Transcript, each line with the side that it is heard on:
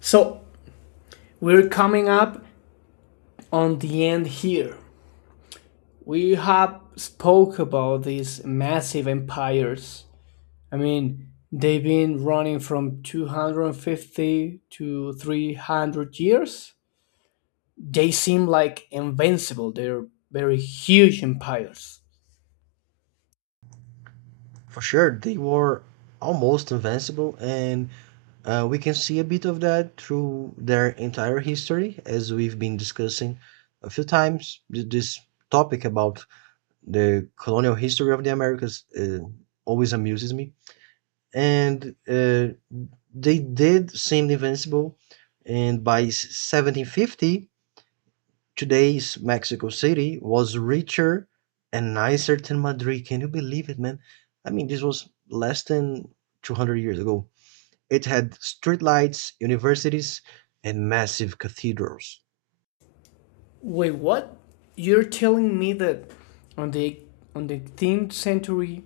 left: So we're coming up on the end here. We have spoke about these massive empires. I mean, they've been running from 250 to 300 years. They seem like invincible. They're very huge empires.
right: For sure, they were almost invincible, and we can see a bit of that through their entire history, as we've been discussing a few times. This topic about the colonial history of the Americas always amuses me. And they did seem invincible, and by 1750, today's Mexico City was richer and nicer than Madrid. Can you believe it, man? I mean, this was less than 200 years ago. It had streetlights, universities, and massive cathedrals.
left: Wait, what? You're telling me that on the on the 10th century,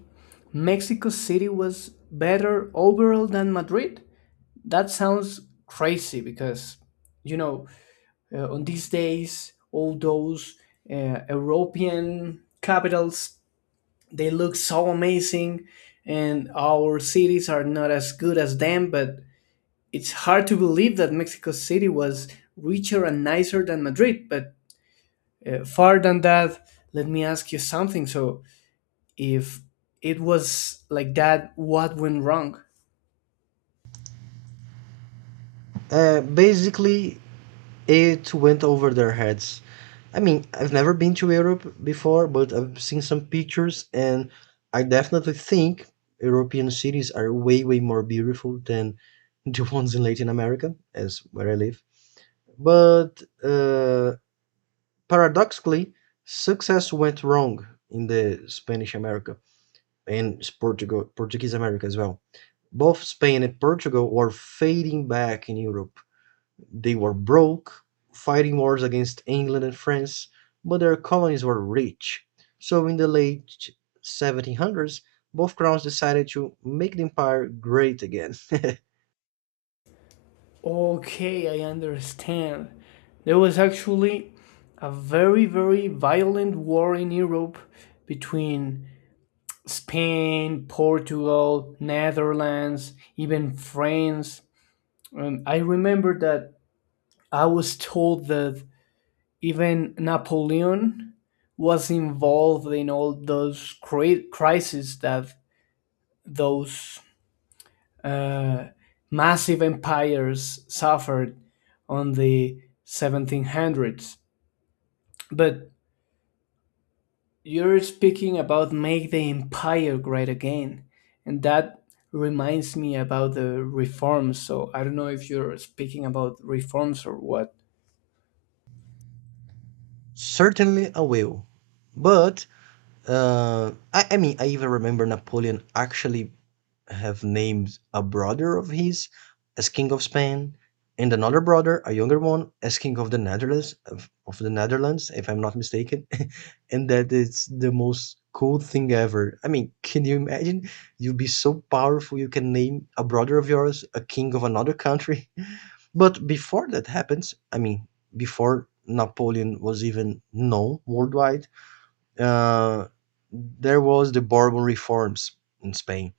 left: Mexico City was better overall than Madrid? That sounds crazy because, you know, on these days, all those European capitals, they look so amazing and our cities are not as good as them, but it's hard to believe that Mexico City was richer and nicer than Madrid. But far than that, let me ask you something. So, if it was like that, what went wrong?
right: Basically, it went over their heads. I mean, I've never been to Europe before, but I've seen some pictures, and I definitely think European cities are way, way more beautiful than the ones in Latin America, as where I live. But paradoxically, success went wrong in the Spanish America and Portuguese America as well. Both Spain and Portugal were fading back in Europe. They were broke, fighting wars against England and France, but their colonies were rich. So in the late 1700s, both crowns decided to make the empire great again.
left: Okay, I understand. There was actually a very, very violent war in Europe between Spain, Portugal, Netherlands, even France. And I remember that I was told that even Napoleon was involved in all those crises that those uh, massive empires suffered on the 1700s. But you're speaking about make the empire great again, and that reminds me about the reforms. So I don't know if you're speaking about reforms or what.
right: Certainly a will. But I mean, I even remember Napoleon actually have named a brother of his as king of Spain, and another brother, a younger one, as king of the Netherlands, of the Netherlands, if I'm not mistaken. And that it's the most cool thing ever. I mean, can you imagine? You'd be so powerful you can name a brother of yours a king of another country. But before that happens, I mean, before Napoleon was even known worldwide uh, there was the Bourbon reforms in Spain,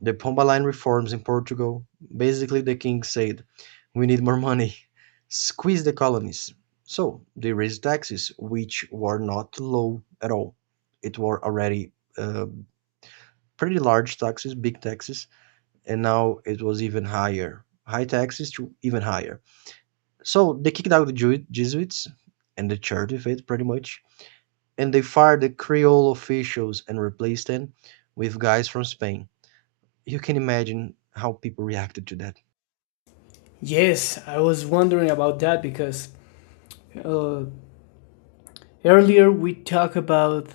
right: the Pombaline reforms in Portugal. Basically, the king said, "We need more money, squeeze the colonies." So they raised taxes, which were not low at all. It were already uh, pretty large taxes, big taxes, and now it was even higher, high taxes to even higher. So they kicked out the Jesuits and the church of it, pretty much, and they fired the Creole officials and replaced them with guys from Spain. You can imagine how people reacted to that.
left: Yes, I was wondering about that because uh, earlier we talked about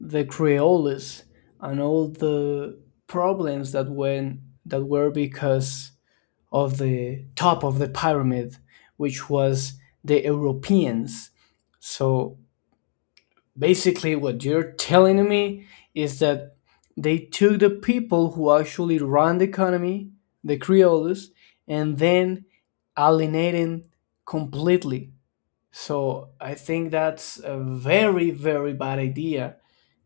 left: the Creoles and all the problems that were because of the top of the pyramid, which was the Europeans. So basically, what you're telling me is that they took the people who actually run the economy, the creoles, and then alienating completely. So I think that's a very, very bad idea.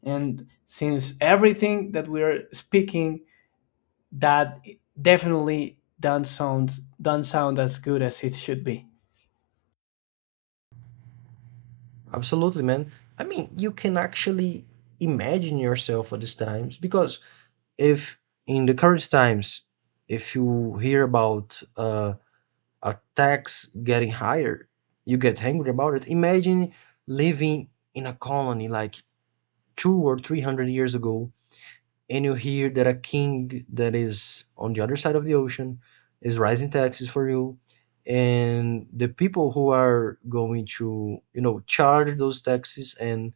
left: And since everything that we are speaking that definitely don't sound as good as it should be.
right: Absolutely, man. I mean, you can actually imagine yourself at these times because if in the current times, if you hear about uh, a tax getting higher, you get angry about it. Imagine living in a colony like 2 or 3 hundred years ago, and you hear that a king that is on the other side of the ocean is raising taxes for you, and the people who are going to, you know, charge those taxes and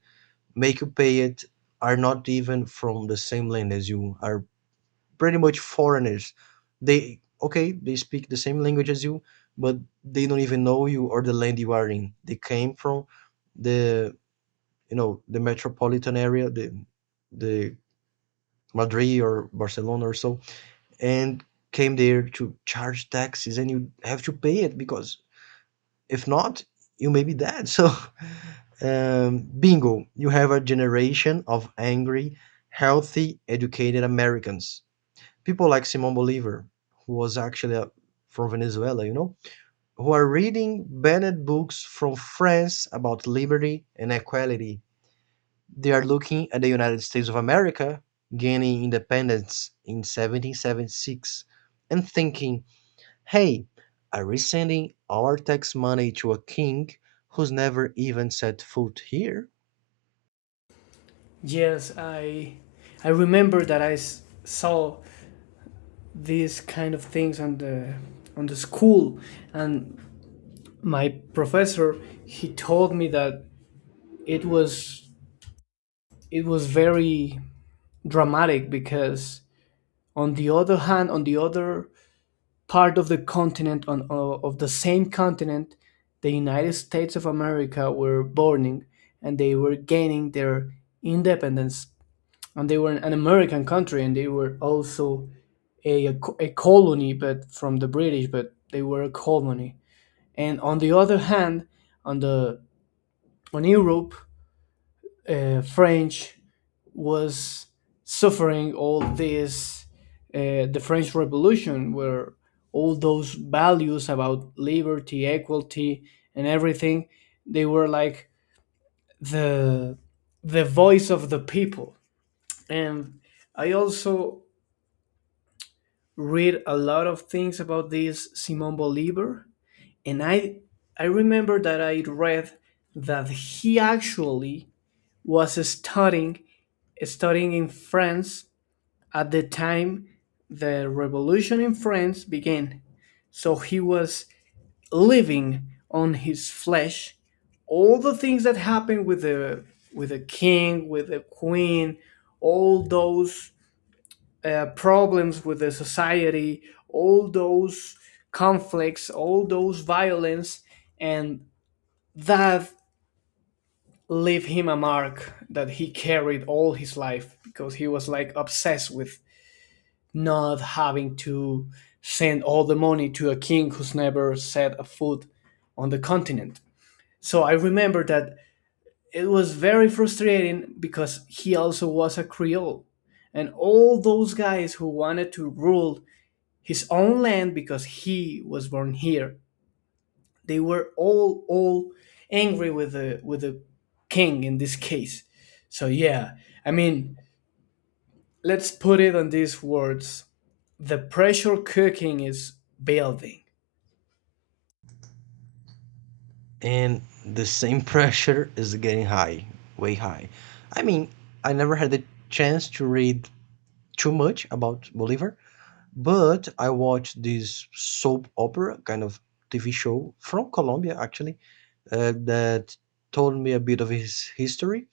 right: make you pay it are not even from the same land as you are, pretty much foreigners. They, okay, they speak the same language as you, but they don't even know you or the land you are in. They came from the you know, the metropolitan area, the Madrid or Barcelona or so, and came there to charge taxes, and you have to pay it because if not, you may be dead. So, bingo, you have a generation of angry, healthy, educated Americans, people like Simon Bolivar, who was actually from Venezuela, you know, who are reading banned books from France about liberty and equality. They are looking at the United States of America gaining independence in 1776 and thinking, "Hey, I resending our tax money to a king who's never even set foot here."
left: Yes, I remember that I saw these kind of things on the school, and my professor he told me that it was it was very dramatic because on the other part of the continent of the same continent the United States of America were burning and they were gaining their independence and they were an American country and they were also a colony but from the British but they were a colony and on the other hand on the on Europe French was suffering all this the French Revolution, where all those values about liberty, equality, and everything, they were like the the voice of the people. And I also read a lot of things about this Simon Bolivar, and I remember that I read that he actually was studying in France. At the time, the revolution in France began, so he was living on his flesh all the things that happened with the king, with the queen, all those problems with the society, all those conflicts, all those violence, and that left him a mark that he carried all his life because he was like obsessed with not having to send all the money to a king who's never set a foot on the continent. So I remember that it was very frustrating because he also was a Creole. And all those guys who wanted to rule his own land because he was born here, they were all angry with the king in this case. So yeah, I mean, let's put it on these words. The pressure cooking is building.
right: And the same pressure is getting high, way high. I mean, I never had the chance to read too much about Bolivar, but I watched this soap opera kind of TV show from Colombia, actually, that told me a bit of his history.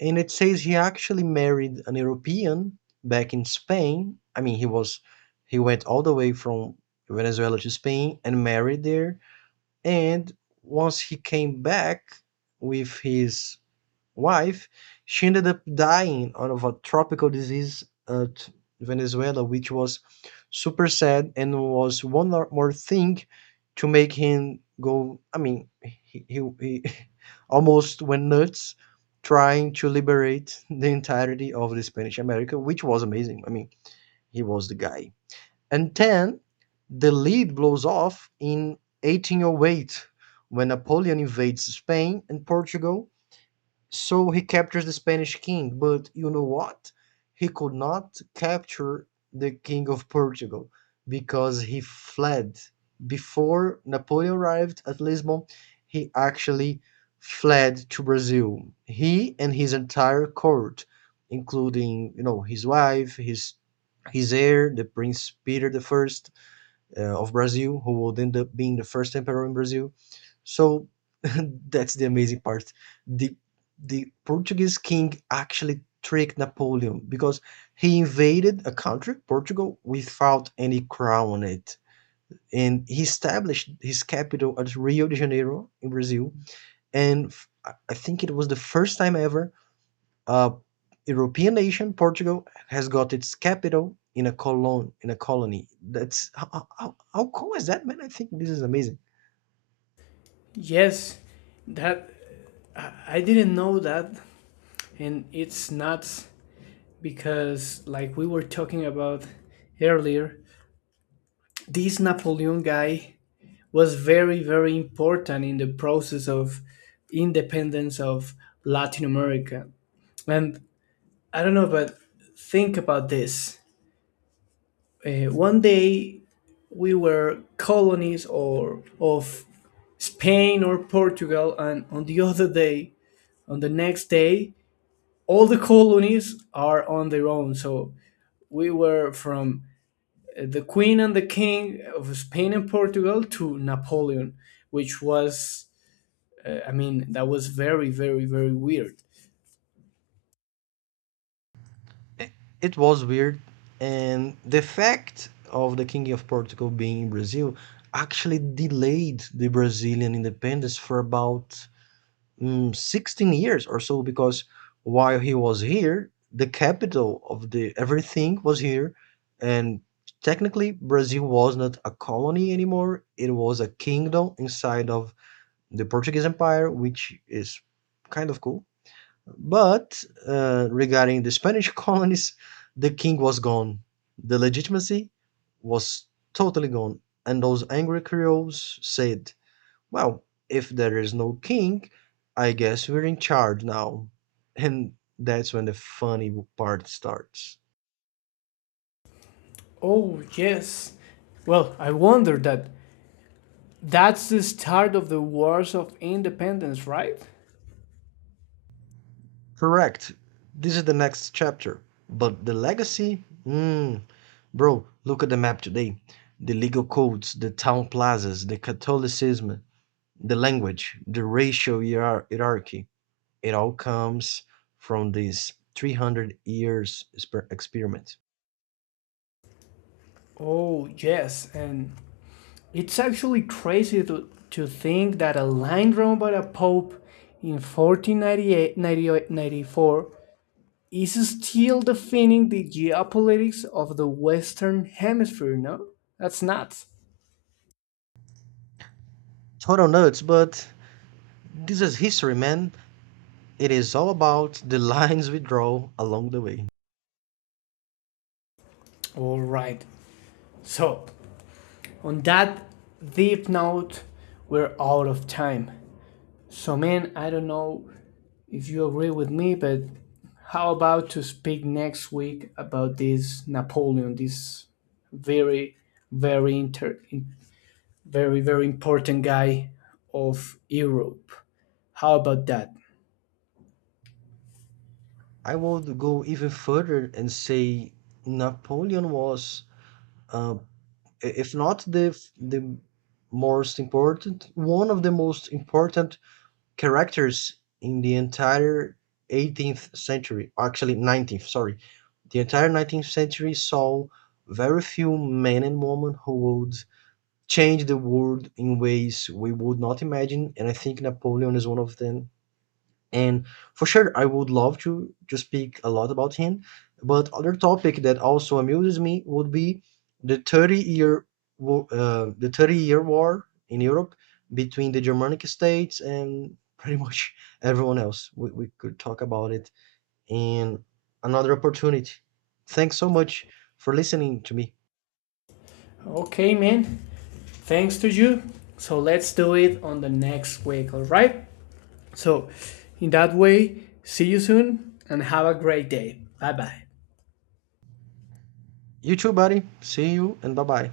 right: And it says he actually married an European back in Spain. I mean, he went all the way from Venezuela to Spain and married there. And once he came back with his wife, she ended up dying of a tropical disease at Venezuela, which was super sad and was one more thing to make him go. I mean, he almost went nuts trying to liberate the entirety of the Spanish America, which was amazing. I mean, he was the guy. And 10, the lead blows off in 1808 when Napoleon invades Spain and Portugal, so he captures the Spanish king, but you know what? He could not capture the king of Portugal because he fled. Before Napoleon arrived at Lisbon, he actually fled to Brazil. He and his entire court, including, you know, his wife, his heir, the Prince Peter the First of Brazil, who would end up being the first emperor in Brazil. So that's the amazing part. The the Portuguese king actually tricked Napoleon because he invaded a country, Portugal, without any crown on it. And he established his capital at Rio de Janeiro in Brazil. And I think it was the first time ever a European nation, Portugal, has got its capital in a colony. That's how, how cool is that, man? I think this is amazing.
left: Yes, that I didn't know that, and it's nuts because, like we were talking about earlier, this Napoleon guy was very, very important in the process of independence of Latin America. And I don't know, but think about this. One day we were colonies or of Spain or Portugal, and on the next day all the colonies are on their own. So we were from the queen and the king of Spain and Portugal to Napoleon, which was that was very, very, very weird.
right: It, it was weird, and the fact of the King of Portugal being in Brazil actually delayed the Brazilian independence for about 16 years or so because while he was here, the capital of the everything was here, and technically Brazil was not a colony anymore. It was a kingdom inside of the Portuguese Empire, which is kind of cool. But regarding the Spanish colonies, the king was gone. The legitimacy was totally gone, and those angry Creoles said, "Well, if there is no king, I guess we're in charge now." And that's when the funny part starts.
left: Oh yes. Well, I wonder that that's the start of the wars of independence, right?
right: Correct. This is the next chapter. But the legacy? Mm, bro, look at the map today. The legal codes, the town plazas, the Catholicism, the language, the racial hierarchy. It all comes from this 300 years experiment.
left: Oh yes. And it's actually crazy to think that a line drawn by the Pope in 1494 is still defining the geopolitics of the Western Hemisphere, no? That's nuts.
right: Total nuts, but this is history, man. It is all about the lines we draw along the way.
left: All right. So, on that deep note, we're out of time. So, man, I don't know if you agree with me, but how about to speak next week about this Napoleon, this very, very inter- very, very important guy of Europe. How about that?
right: I would go even further and say Napoleon was, uh, if not the most important, one of the most important characters in the entire 18th century, actually 19th, sorry. The entire 19th century saw very few men and women who would changed the world in ways we would not imagine, and I think Napoleon is one of them. And for sure, I would love to speak a lot about him. But other topic that also amuses me would be the 30 year the 30 year war in Europe between the Germanic states and pretty much everyone else. We could talk about it in another opportunity. Thanks so much for listening to me.
left: Okay, man. Thanks to you. So let's do it on the next week, all right? So, in that way, see you soon and have a great day. Bye bye.
right: You too, buddy. See you and bye bye.